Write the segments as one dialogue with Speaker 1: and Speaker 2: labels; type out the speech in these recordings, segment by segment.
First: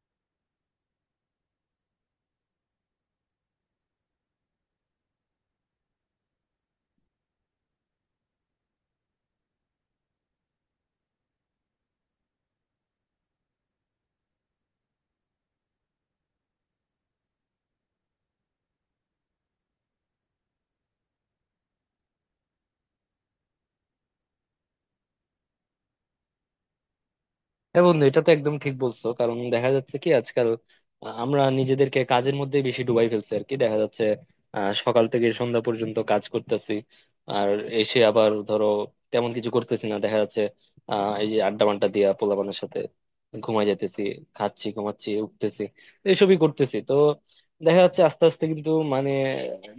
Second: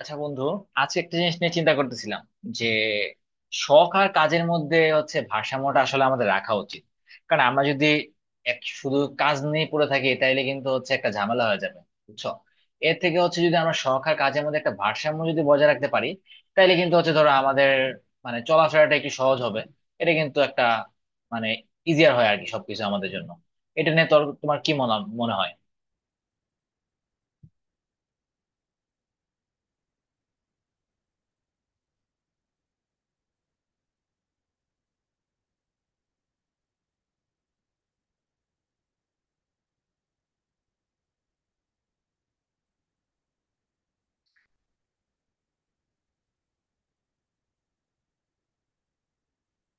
Speaker 1: আচ্ছা বন্ধু, আজকে একটা জিনিস নিয়ে চিন্তা করতেছিলাম যে, শখ আর কাজের মধ্যে হচ্ছে ভারসাম্যটা আসলে আমাদের রাখা উচিত। কারণ আমরা যদি এক শুধু কাজ নিয়ে পড়ে থাকি তাইলে কিন্তু হচ্ছে একটা ঝামেলা হয়ে যাবে, বুঝছো। এর থেকে হচ্ছে যদি আমরা শখ আর কাজের মধ্যে একটা ভারসাম্য যদি বজায় রাখতে পারি, তাইলে কিন্তু হচ্ছে ধরো আমাদের মানে চলাফেরাটা একটু সহজ হবে। এটা কিন্তু একটা মানে ইজিয়ার হয় আর কি সবকিছু আমাদের জন্য। এটা নিয়ে তোমার কি মনে মনে হয়?
Speaker 2: হ্যাঁ বন্ধু, এটা তো একদম ঠিক বলছো। কারণ দেখা যাচ্ছে কি আজকাল আমরা নিজেদেরকে কাজের মধ্যে বেশি ডুবাই ফেলছি আর কি। দেখা যাচ্ছে সকাল থেকে সন্ধ্যা পর্যন্ত কাজ করতেছি। আর এসে আবার ধরো তেমন কিছু করতেছি না। দেখা যাচ্ছে এই যে আড্ডা মাড্ডা দিয়া পোলাপানের সাথে ঘুমাই যাইতেছি। খাচ্ছি, ঘুমাচ্ছি, উঠতেছি, এসবই করতেছি। তো দেখা যাচ্ছে আস্তে আস্তে কিন্তু মানে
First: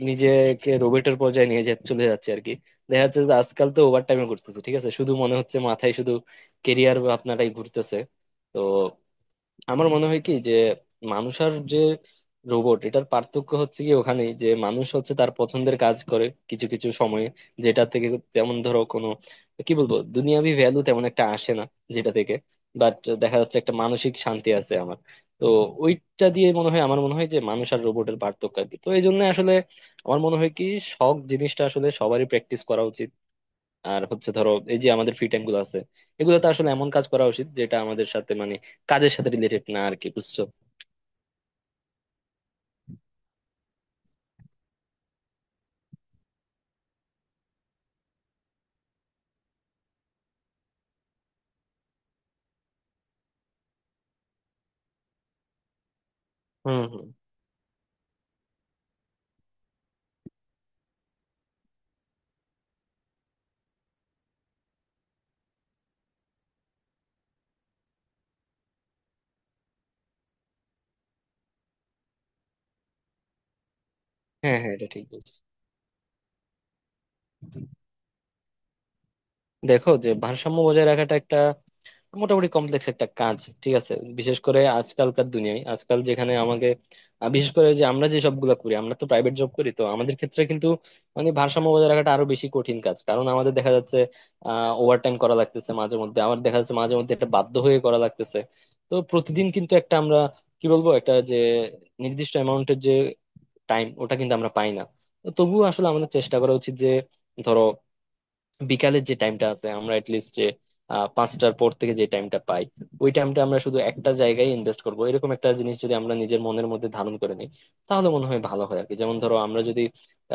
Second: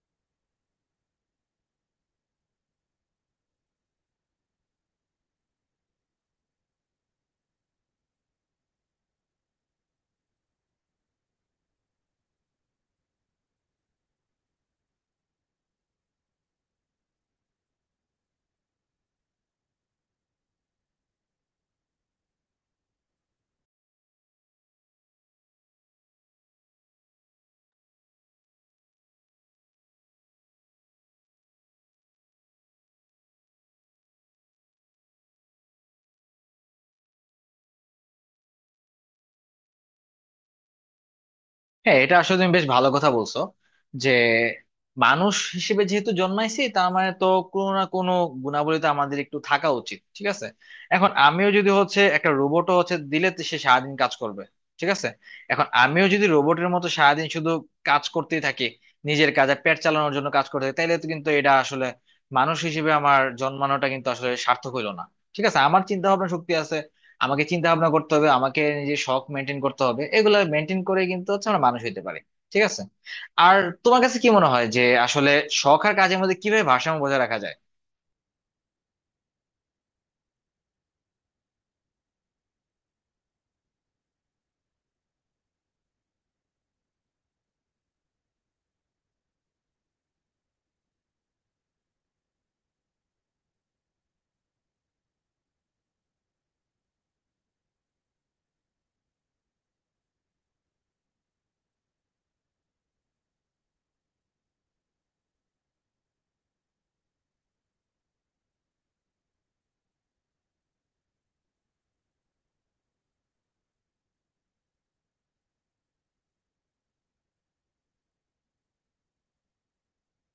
Speaker 2: নিজেকে রোবটের পর্যায়ে নিয়ে চলে যাচ্ছে আর কি। দেখা যাচ্ছে যে আজকাল তো ওভার টাইমও করতেছি, ঠিক আছে, শুধু মনে হচ্ছে মাথায় শুধু কেরিয়ার আপনারাই ঘুরতেছে। তো আমার মনে হয় কি, যে মানুষ আর যে রোবট এটার পার্থক্য হচ্ছে কি, ওখানে যে মানুষ হচ্ছে তার পছন্দের কাজ করে কিছু কিছু সময়ে, যেটা থেকে তেমন ধরো কোনো কি বলবো দুনিয়াবি ভ্যালু তেমন একটা আসে না, যেটা থেকে বাট দেখা যাচ্ছে একটা মানসিক শান্তি আছে আমার। তো ওইটা দিয়ে মনে হয়, আমার মনে হয় যে মানুষ আর রোবটের পার্থক্য আর কি। তো এই জন্য আসলে আমার মনে হয় কি, শখ জিনিসটা আসলে সবারই প্র্যাকটিস করা উচিত। আর হচ্ছে ধরো এই যে আমাদের ফ্রি টাইম গুলো আছে, এগুলোতে আসলে এমন কাজ করা উচিত যেটা আমাদের সাথে মানে কাজের সাথে রিলেটেড না আর কি, বুঝছো।
Speaker 1: হ্যাঁ, এটা আসলে তুমি বেশ ভালো কথা বলছো যে, মানুষ হিসেবে যেহেতু জন্মাইছি তার মানে তো কোনো না কোনো গুণাবলী তো আমাদের একটু থাকা উচিত। ঠিক আছে, এখন আমিও যদি হচ্ছে একটা রোবটও হচ্ছে দিলে তো সে সারাদিন কাজ করবে। ঠিক আছে, এখন আমিও যদি রোবটের
Speaker 2: হুম
Speaker 1: মতো
Speaker 2: হুম।
Speaker 1: সারাদিন শুধু কাজ করতেই থাকি, নিজের কাজে পেট চালানোর জন্য কাজ করতে থাকি তাহলে তো কিন্তু এটা আসলে মানুষ হিসেবে আমার জন্মানোটা কিন্তু আসলে সার্থক হইলো না। ঠিক আছে, আমার চিন্তা ভাবনা শক্তি আছে, আমাকে চিন্তা ভাবনা করতে হবে, আমাকে নিজের শখ মেনটেন করতে হবে, এগুলো মেনটেন করে কিন্তু হচ্ছে আমরা মানুষ হইতে পারি। ঠিক আছে, আর তোমার কাছে কি মনে
Speaker 2: হ্যাঁ
Speaker 1: হয়
Speaker 2: হ্যাঁ,
Speaker 1: যে
Speaker 2: এটা ঠিক
Speaker 1: আসলে
Speaker 2: বলছো।
Speaker 1: শখ আর কাজের মধ্যে কিভাবে ভারসাম্য বজায় রাখা যায়?
Speaker 2: দেখো যে ভারসাম্য বজায় রাখাটা একটা মোটামুটি কমপ্লেক্স একটা কাজ। ঠিক আছে। বিশেষ করে আজকালকার দুনিয়ায় আজকাল যেখানে আমাকে বিশেষ করে যে আমরা যে সবগুলা করি আমরা তো প্রাইভেট জব করি, তো আমাদের ক্ষেত্রে কিন্তু মানে ভারসাম্য বজায় রাখাটা আরো বেশি কঠিন কাজ, কারণ আমাদের দেখা যাচ্ছে ওভারটাইম করা লাগতেছে মাঝে মধ্যে, আবার দেখা যাচ্ছে মাঝে মধ্যে একটা বাধ্য হয়ে করা লাগতেছে। তো প্রতিদিন কিন্তু একটা আমরা কি বলবো একটা যে নির্দিষ্ট অ্যামাউন্টের যে টাইম ওটা কিন্তু আমরা পাই না। তো তবুও আসলে আমাদের চেষ্টা করা উচিত যে ধরো বিকালের যে টাইমটা আছে আমরা এটলিস্ট যে 5টার পর থেকে যে টাইমটা পাই, ওই টাইমটা আমরা শুধু একটা জায়গায় ইনভেস্ট করব, এরকম একটা জিনিস যদি আমরা নিজের মনের মধ্যে ধারণ করে নিই তাহলে মনে হয় ভালো হয় আর কি। যেমন ধরো আমরা যদি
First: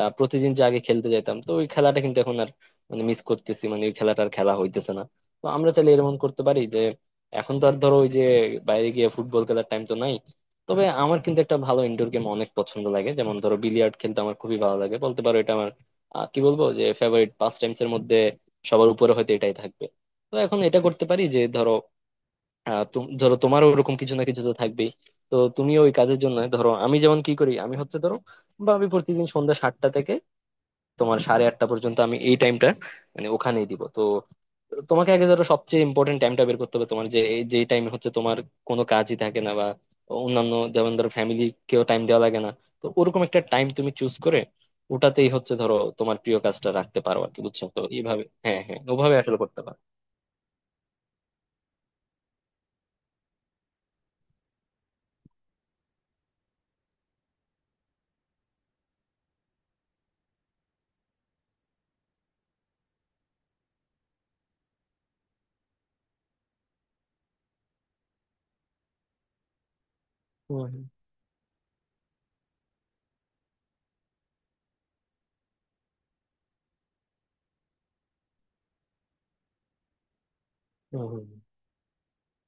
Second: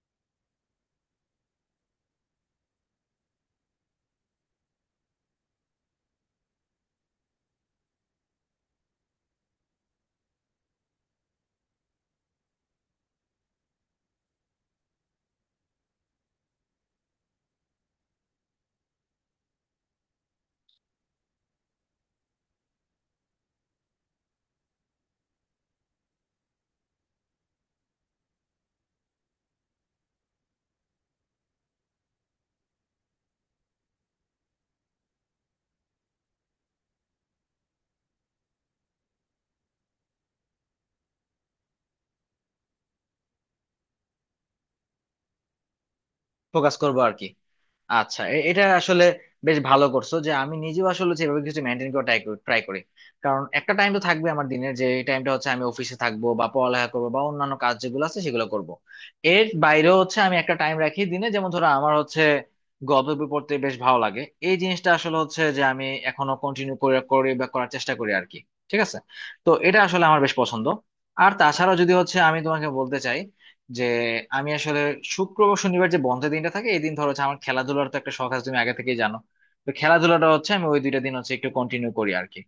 Speaker 2: প্রতিদিন যে আগে খেলতে যাইতাম, তো ওই খেলাটা কিন্তু এখন আর মানে মিস করতেছি, মানে ওই খেলাটা আর খেলা হইতেছে না। তো আমরা চাইলে এরকম করতে পারি যে এখন তো আর ধরো ওই যে বাইরে গিয়ে ফুটবল খেলার টাইম তো নাই। তবে আমার কিন্তু একটা ভালো ইনডোর গেম অনেক পছন্দ লাগে, যেমন ধরো বিলিয়ার্ড খেলতে আমার খুবই ভালো লাগে, বলতে পারো এটা আমার কি বলবো যে ফেভারিট পাস টাইমস এর মধ্যে সবার উপরে হয়তো এটাই থাকবে। তো এখন এটা করতে পারি যে ধরো ধরো তোমারও ওরকম কিছু না কিছু তো থাকবেই। তো তুমি ওই কাজের জন্য ধরো, আমি যেমন কি করি, আমি হচ্ছে ধরো বা আমি প্রতিদিন সন্ধ্যা 7টা থেকে তোমার সাড়ে 8টা পর্যন্ত আমি এই টাইমটা মানে ওখানেই দিব। তো তোমাকে আগে ধরো সবচেয়ে ইম্পর্টেন্ট টাইমটা বের করতে হবে, তোমার যে এই যে টাইমে হচ্ছে তোমার কোনো কাজই থাকে না বা অন্যান্য যেমন ধরো ফ্যামিলিকেও টাইম দেওয়া লাগে না, তো ওরকম একটা টাইম তুমি চুজ করে ওটাতেই হচ্ছে ধরো তোমার প্রিয় কাজটা
Speaker 1: ফোকাস
Speaker 2: রাখতে
Speaker 1: করবো আর
Speaker 2: পারো
Speaker 1: কি।
Speaker 2: আর কি, বুঝছো। তো
Speaker 1: আচ্ছা,
Speaker 2: এইভাবে,
Speaker 1: এ-
Speaker 2: হ্যাঁ
Speaker 1: এটা
Speaker 2: হ্যাঁ,
Speaker 1: আসলে
Speaker 2: ওভাবে আসলে
Speaker 1: বেশ
Speaker 2: করতে পারো।
Speaker 1: ভালো করছো যে আমি নিজেও আসলে সেভাবে কিছু মেনটেন করে ট্রাই করি। কারণ একটা টাইম তো থাকবে আমার দিনের যে টাইমটা হচ্ছে আমি অফিসে থাকবো বা পড়ালেখা করবো বা অন্যান্য কাজ যেগুলো আছে সেগুলো করব। এর বাইরেও হচ্ছে আমি একটা টাইম রাখি দিনে, যেমন ধরো আমার হচ্ছে গল্প বই পড়তে বেশ ভালো লাগে। এই জিনিসটা আসলে হচ্ছে যে আমি এখনো কন্টিনিউ করে করে বা করার চেষ্টা করি আর কি। ঠিক আছে, তো এটা আসলে আমার বেশ পছন্দ।
Speaker 2: হুম
Speaker 1: আর তাছাড়া যদি হচ্ছে আমি তোমাকে বলতে চাই যে আমি আসলে শুক্রবার শনিবার যে বন্ধের দিনটা থাকে এই দিন ধরো হচ্ছে আমার খেলাধুলার তো একটা শখ আছে, তুমি আগে থেকেই জানো। তো খেলাধুলাটা হচ্ছে আমি ওই দুইটা
Speaker 2: হুম।
Speaker 1: দিন
Speaker 2: হুম
Speaker 1: হচ্ছে একটু কন্টিনিউ করি আর কি।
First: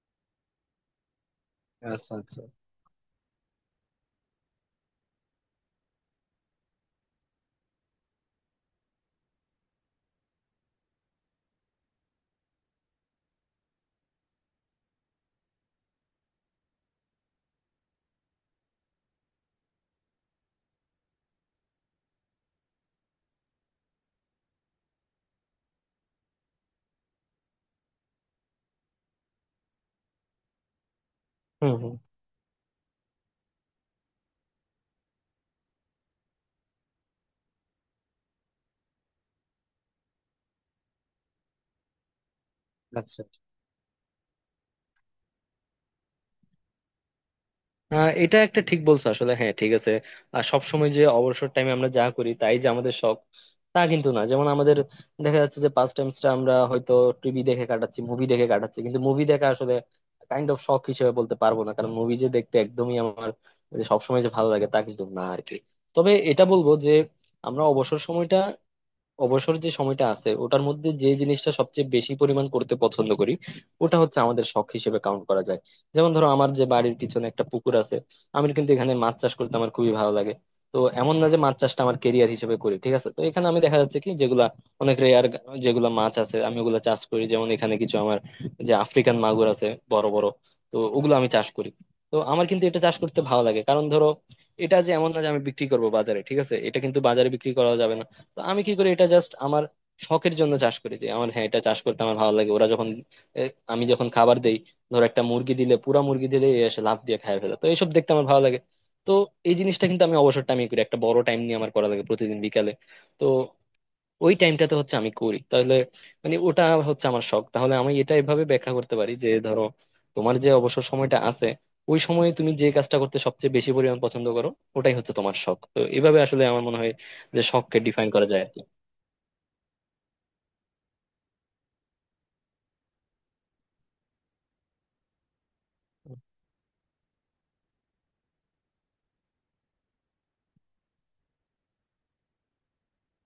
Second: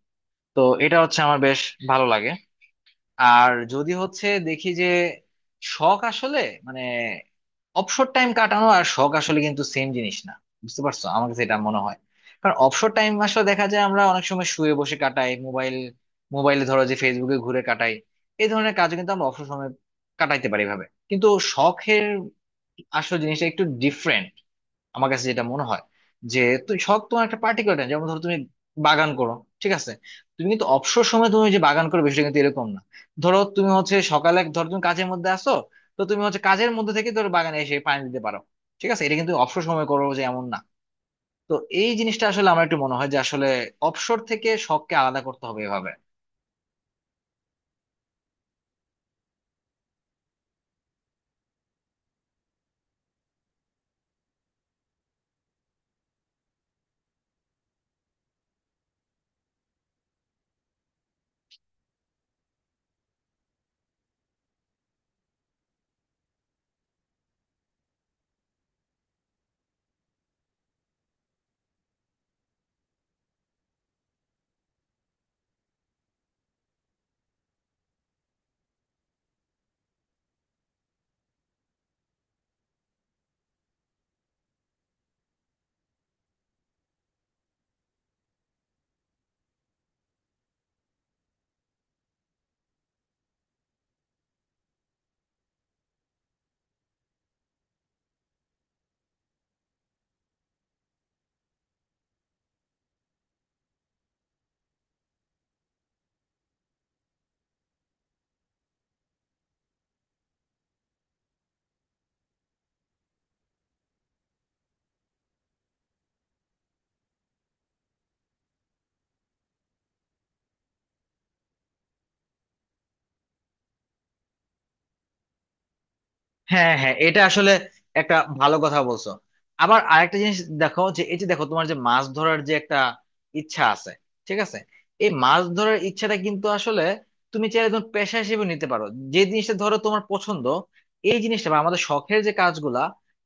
Speaker 1: তো এটা হচ্ছে আমার বেশ
Speaker 2: হুম।
Speaker 1: ভালো
Speaker 2: আচ্ছা
Speaker 1: লাগে।
Speaker 2: আচ্ছা।
Speaker 1: আর যদি হচ্ছে দেখি যে শখ আসলে মানে অবসর টাইম কাটানো আর শখ আসলে কিন্তু সেম জিনিস না, বুঝতে পারছো? আমার কাছে এটা মনে হয়। কারণ অবসর টাইম আসলে দেখা যায় আমরা অনেক সময় শুয়ে বসে কাটাই, মোবাইল মোবাইলে ধরো যে ফেসবুকে ঘুরে কাটাই, এই ধরনের কাজ কিন্তু আমরা অবসর সময় কাটাইতে পারি এভাবে। কিন্তু শখের আসল জিনিসটা একটু ডিফারেন্ট, আমার কাছে যেটা মনে হয়। যে তুই শখ তোমার একটা পার্টিকুলার টাইম, যেমন ধরো তুমি বাগান করো। ঠিক আছে, তুমি কিন্তু অবসর সময় তুমি যে
Speaker 2: হুম
Speaker 1: বাগান
Speaker 2: হুম।
Speaker 1: করো বিষয়টা কিন্তু এরকম না। ধরো তুমি হচ্ছে সকালে ধরো তুমি কাজের মধ্যে আসো, তো তুমি হচ্ছে কাজের মধ্যে থেকে ধরো বাগানে এসে পানি দিতে পারো। ঠিক আছে, এটা কিন্তু অবসর সময় করো যে এমন না। তো এই জিনিসটা আসলে আমার একটু মনে হয় যে
Speaker 2: আচ্ছা।
Speaker 1: আসলে অবসর থেকে শখকে আলাদা করতে হবে এভাবে।
Speaker 2: এটা একটা ঠিক বলছো আসলে, হ্যাঁ, ঠিক আছে। আর সবসময় যে অবসর টাইমে আমরা যা করি তাই যে আমাদের শখ, তা কিন্তু না। যেমন আমাদের দেখা যাচ্ছে যে পাস টাইমসটা আমরা হয়তো টিভি দেখে কাটাচ্ছি, মুভি দেখে কাটাচ্ছি, কিন্তু মুভি দেখা আসলে কাইন্ড অফ শখ হিসেবে বলতে পারবো না, কারণ মুভি যে দেখতে একদমই আমার, যে সবসময় যে ভালো লাগে তা কিন্তু না আর কি। তবে এটা বলবো যে আমরা অবসর সময়টা, অবসর যে সময়টা আছে ওটার মধ্যে যে জিনিসটা সবচেয়ে বেশি পরিমাণ করতে পছন্দ করি, ওটা হচ্ছে আমাদের শখ হিসেবে কাউন্ট করা যায়। যেমন ধরো আমার যে বাড়ির পিছনে একটা পুকুর আছে, আমি কিন্তু এখানে মাছ চাষ করতে আমার খুবই ভালো লাগে। তো এমন না যে মাছ চাষটা আমার কেরিয়ার হিসেবে করি, ঠিক আছে। তো এখানে আমি দেখা যাচ্ছে কি যেগুলা অনেক রেয়ার যেগুলা মাছ আছে আমি ওগুলা চাষ করি। যেমন এখানে কিছু আমার যে আফ্রিকান মাগুর আছে বড় বড়, তো ওগুলো আমি চাষ করি। তো আমার কিন্তু এটা চাষ করতে ভালো লাগে, কারণ ধরো এটা যে এমন না যে আমি বিক্রি করবো বাজারে, ঠিক আছে, এটা কিন্তু বাজারে বিক্রি করা যাবে না। তো আমি কি করি, এটা জাস্ট আমার শখের জন্য চাষ করি যে আমার, হ্যাঁ, এটা চাষ করতে আমার ভালো লাগে। ওরা যখন, এ, আমি যখন খাবার দেই, ধর একটা মুরগি দিলে, পুরা মুরগি দিলে এ এসে লাফ দিয়ে খায় ফেলে, তো এইসব দেখতে আমার ভালো লাগে। তো এই জিনিসটা কিন্তু আমি অবসর টাইমে করি, একটা বড় টাইম নিয়ে আমার করা লাগে প্রতিদিন বিকালে। তো ওই টাইমটাতে হচ্ছে আমি করি, তাহলে মানে ওটা হচ্ছে আমার শখ। তাহলে আমি এটা এভাবে ব্যাখ্যা করতে পারি যে ধরো তোমার যে অবসর সময়টা আছে ওই সময়ে তুমি যে কাজটা করতে সবচেয়ে বেশি পরিমাণ পছন্দ করো ওটাই হচ্ছে তোমার শখ। তো এভাবে আসলে আমার
Speaker 1: হ্যাঁ,
Speaker 2: মনে হয়
Speaker 1: হ্যাঁ, এটা
Speaker 2: যে
Speaker 1: আসলে
Speaker 2: শখকে ডিফাইন
Speaker 1: একটা
Speaker 2: করা যায়।
Speaker 1: ভালো কথা বলছো। আবার আরেকটা জিনিস দেখো, যে এই যে দেখো তোমার যে মাছ ধরার যে একটা ইচ্ছা আছে, ঠিক আছে, এই মাছ ধরার ইচ্ছাটা কিন্তু আসলে তুমি চাইলে একদম পেশা হিসেবে নিতে পারো। যে জিনিসটা ধরো তোমার পছন্দ, এই জিনিসটা বা আমাদের শখের যে কাজগুলা,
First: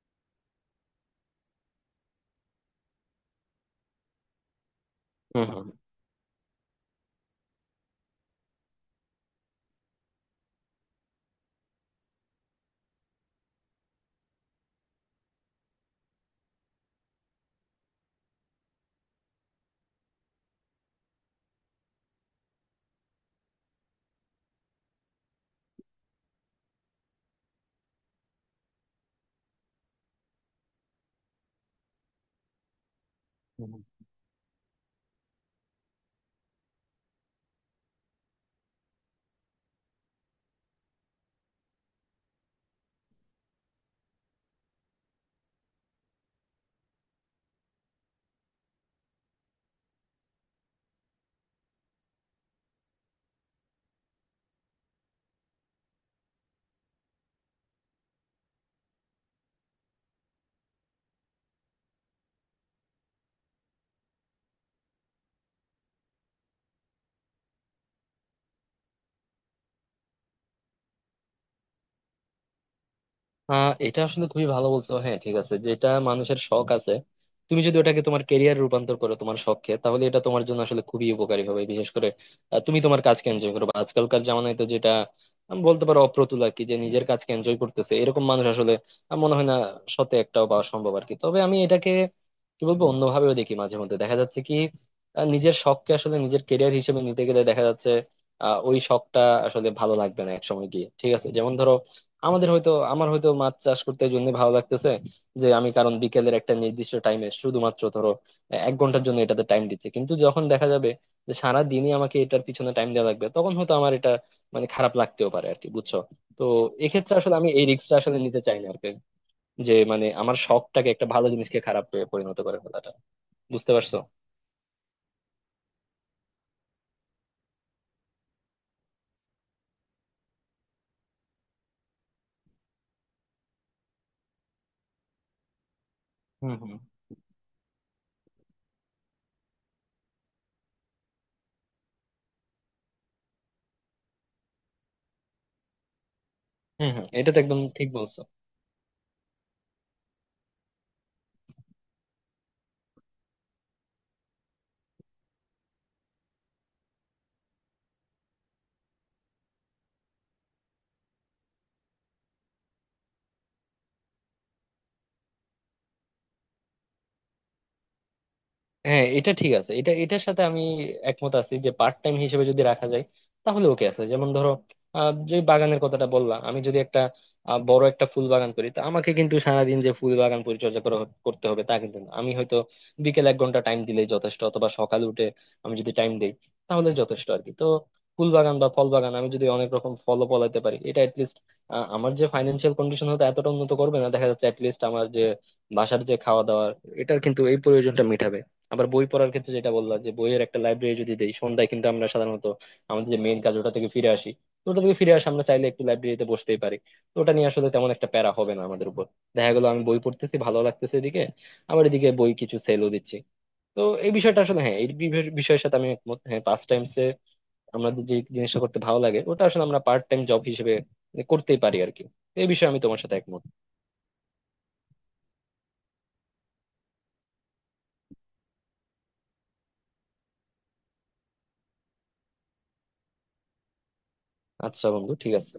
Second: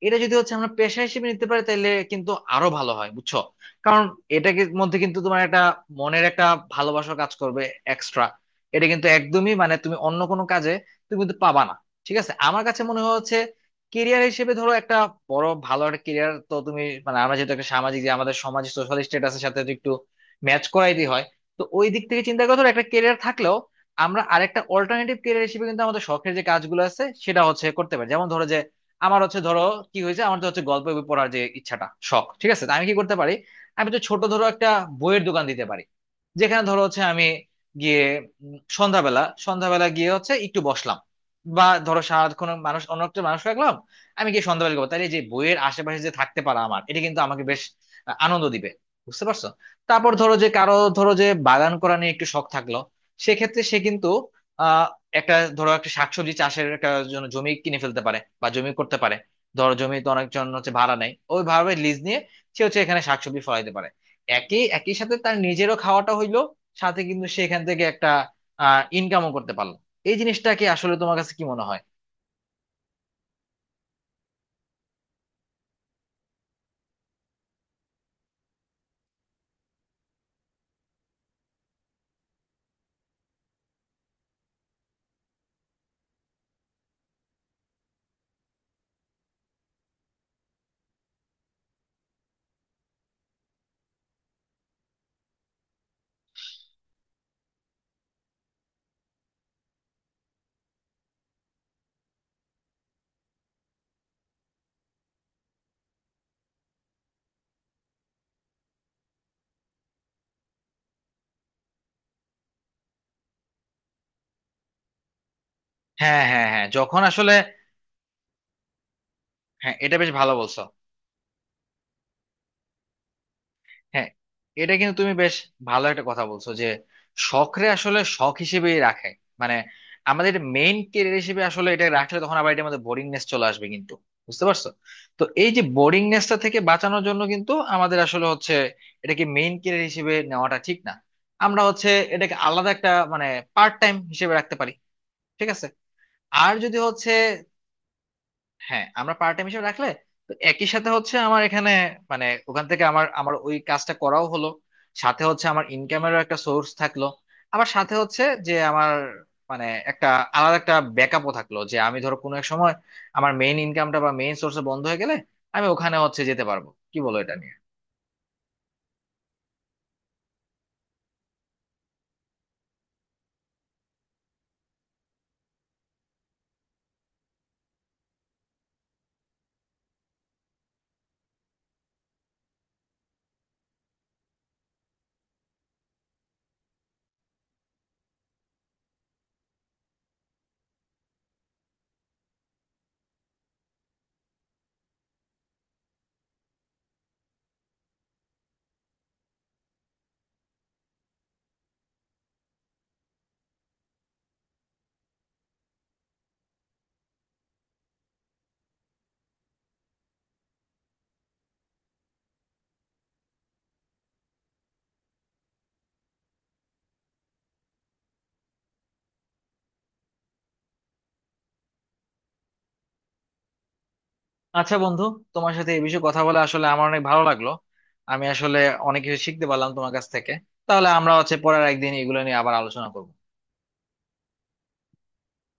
Speaker 1: এটা যদি হচ্ছে আমরা পেশা হিসেবে নিতে পারি তাহলে কিন্তু আরো ভালো হয়, বুঝছো? কারণ এটাকে মধ্যে কিন্তু তোমার একটা
Speaker 2: হম
Speaker 1: মনের একটা ভালোবাসা কাজ করবে এক্সট্রা। এটা কিন্তু একদমই মানে তুমি অন্য কোনো কাজে তুমি কিন্তু পাবা না। ঠিক আছে, আমার কাছে মনে হচ্ছে কেরিয়ার হিসেবে ধরো একটা বড় ভালো একটা কেরিয়ার তো তুমি মানে আমরা যেহেতু একটা সামাজিক, যে আমাদের সমাজ সোশ্যাল স্ট্যাটাসের সাথে তো একটু ম্যাচ করাইতে হয়, তো ওই দিক থেকে চিন্তা করে ধরো একটা কেরিয়ার থাকলেও আমরা আরেকটা অল্টারনেটিভ কেরিয়ার হিসেবে কিন্তু আমাদের শখের যে কাজগুলো আছে সেটা হচ্ছে করতে পারি। যেমন ধরো যে আমার হচ্ছে ধরো, কি হয়েছে আমার তো হচ্ছে গল্প বই পড়ার যে ইচ্ছাটা শখ, ঠিক আছে, তো আমি কি করতে পারি,
Speaker 2: হম।
Speaker 1: আমি তো ছোট ধরো একটা বইয়ের দোকান দিতে পারি। যেখানে ধরো হচ্ছে আমি গিয়ে সন্ধ্যাবেলা সন্ধ্যাবেলা গিয়ে হচ্ছে একটু বসলাম, বা ধরো সারাক্ষণ মানুষ অন্য একটা মানুষ রাখলাম, আমি গিয়ে সন্ধ্যাবেলা করবো। তাহলে যে বইয়ের আশেপাশে যে থাকতে পারা আমার এটা কিন্তু আমাকে বেশ আনন্দ দিবে, বুঝতে পারছো? তারপর ধরো যে কারো ধরো যে বাগান করা নিয়ে একটু শখ থাকলো, সেক্ষেত্রে সে কিন্তু আহ একটা ধরো একটা শাকসবজি চাষের একটা জন্য জমি কিনে ফেলতে পারে বা জমি করতে পারে। ধরো জমি তো অনেকজন হচ্ছে ভাড়া নেয় ওইভাবে, লিজ নিয়ে সে হচ্ছে এখানে শাকসবজি ফলাইতে পারে। একই একই সাথে তার নিজেরও খাওয়াটা হইলো, সাথে কিন্তু সে এখান থেকে একটা ইনকামও করতে পারলো। এই জিনিসটাকে আসলে তোমার কাছে কি মনে হয়?
Speaker 2: এটা আসলে খুবই ভালো বলছো, হ্যাঁ, ঠিক আছে। যেটা মানুষের শখ আছে, তুমি যদি ওটাকে তোমার কেরিয়ার রূপান্তর করো, তোমার শখকে, তাহলে এটা তোমার জন্য আসলে খুবই উপকারী হবে। বিশেষ করে তুমি তোমার কাজকে এনজয় করবে। আজকালকার জামানায় তো যেটা আমি বলতে পারো অপ্রতুল আর কি, যে নিজের কাজকে এনজয় করতেছে এরকম মানুষ আসলে আমার মনে হয় না শতে একটাও পাওয়া সম্ভব আর কি। তবে আমি এটাকে কি বলবো অন্যভাবেও দেখি, মাঝে মধ্যে দেখা যাচ্ছে কি নিজের শখকে আসলে নিজের কেরিয়ার হিসেবে নিতে গেলে দেখা যাচ্ছে ওই শখটা আসলে ভালো লাগবে না এক সময় গিয়ে, ঠিক আছে। যেমন ধরো আমাদের হয়তো, আমার হয়তো মাছ চাষ করতে এই জন্য ভালো লাগতেছে যে আমি, কারণ বিকেলের একটা নির্দিষ্ট টাইমে শুধুমাত্র ধরো 1 ঘন্টার জন্য এটাতে টাইম দিচ্ছে, কিন্তু যখন দেখা যাবে যে সারা দিনই আমাকে এটার পিছনে টাইম দেওয়া লাগবে, তখন হয়তো আমার এটা মানে খারাপ লাগতেও পারে আর কি, বুঝছো।
Speaker 1: হ্যাঁ,
Speaker 2: তো
Speaker 1: হ্যাঁ, হ্যাঁ, যখন
Speaker 2: এক্ষেত্রে
Speaker 1: আসলে,
Speaker 2: আসলে আমি এই রিস্কটা আসলে নিতে চাই না আর কি,
Speaker 1: হ্যাঁ
Speaker 2: যে
Speaker 1: এটা
Speaker 2: মানে
Speaker 1: বেশ ভালো
Speaker 2: আমার
Speaker 1: বলছো।
Speaker 2: শখটাকে, একটা ভালো জিনিসকে, খারাপ পরিণত করে ফেলাটা, বুঝতে পারছো।
Speaker 1: হ্যাঁ, এটা কিন্তু তুমি বেশ ভালো একটা কথা বলছো যে শখরে আসলে শখ হিসেবেই রাখে। মানে আমাদের মেইন কেরিয়ার হিসেবে আসলে এটা রাখলে তখন আবার এটার মধ্যে বোরিংনেস চলে আসবে কিন্তু, বুঝতে পারছো? তো এই যে বোরিংনেসটা
Speaker 2: হুম
Speaker 1: থেকে
Speaker 2: হুম।
Speaker 1: বাঁচানোর জন্য কিন্তু আমাদের আসলে হচ্ছে এটাকে মেইন কেরিয়ার হিসেবে নেওয়াটা ঠিক না। আমরা হচ্ছে এটাকে আলাদা একটা মানে পার্ট টাইম হিসেবে রাখতে পারি। ঠিক আছে, আর যদি
Speaker 2: হম হম,
Speaker 1: হচ্ছে,
Speaker 2: এটা তো একদম ঠিক বলছো।
Speaker 1: হ্যাঁ, আমরা পার্ট টাইম হিসেবে রাখলে তো একই সাথে হচ্ছে আমার এখানে মানে ওখান থেকে আমার আমার ওই কাজটা করাও হলো, সাথে হচ্ছে আমার ইনকামেরও একটা সোর্স থাকলো। আবার সাথে হচ্ছে যে আমার মানে একটা আলাদা একটা ব্যাকআপও থাকলো, যে আমি ধরো কোনো এক সময় আমার মেইন ইনকামটা বা মেইন সোর্স বন্ধ হয়ে গেলে আমি ওখানে হচ্ছে যেতে পারবো। কি বলো এটা নিয়ে?
Speaker 2: হ্যাঁ এটা ঠিক আছে, এটা, এটার সাথে আমি একমত আছি যে পার্ট টাইম হিসেবে যদি রাখা যায় তাহলে ওকে আছে। যেমন ধরো যে বাগানের কথাটা বললাম, আমি যদি একটা বড় একটা ফুল বাগান করি, তো আমাকে কিন্তু সারাদিন যে ফুল বাগান পরিচর্যা করা করতে হবে তা কিন্তু না। আমি হয়তো বিকেল 1 ঘন্টা টাইম দিলেই যথেষ্ট, অথবা সকালে উঠে আমি যদি টাইম দিই তাহলে যথেষ্ট আর কি। তো ফুল বাগান বা ফল বাগান আমি যদি অনেক রকম ফলও ফলাইতে পারি, এটা অ্যাটলিস্ট আমার যে ফাইন্যান্সিয়াল কন্ডিশন হতে এতটা উন্নত করবে না দেখা যাচ্ছে, অ্যাটলিস্ট আমার যে বাসার যে খাওয়া দাওয়া এটার কিন্তু এই প্রয়োজনটা মেটাবে। আবার বই পড়ার ক্ষেত্রে যেটা বললাম যে বইয়ের একটা লাইব্রেরি যদি দেই, সন্ধ্যায় কিন্তু আমরা সাধারণত আমাদের যে মেইন কাজ ওটা থেকে ফিরে আসি, তো ওটা থেকে ফিরে আসে আমরা চাইলে একটু লাইব্রেরিতে বসতেই পারি। তো ওটা নিয়ে আসলে তেমন একটা প্যারা হবে না আমাদের উপর। দেখা গেলো আমি বই পড়তেছি ভালো লাগতেছে এদিকে, আবার এদিকে বই কিছু সেলও দিচ্ছি। তো এই বিষয়টা আসলে, হ্যাঁ, এই বিষয়ের সাথে আমি একমত। হ্যাঁ, পাস টাইমসে আমাদের যে জিনিসটা করতে ভালো লাগে ওটা আসলে আমরা পার্ট টাইম জব হিসেবে করতেই পারি আর কি। তো এই বিষয়ে আমি তোমার সাথে একমত।
Speaker 1: আচ্ছা বন্ধু, তোমার সাথে এই বিষয়ে কথা বলে আসলে আমার অনেক ভালো লাগলো। আমি আসলে অনেক কিছু শিখতে পারলাম তোমার কাছ থেকে। তাহলে আমরা হচ্ছে পরের একদিন এগুলো নিয়ে আবার আলোচনা করবো।
Speaker 2: আচ্ছা বন্ধু, ঠিক আছে।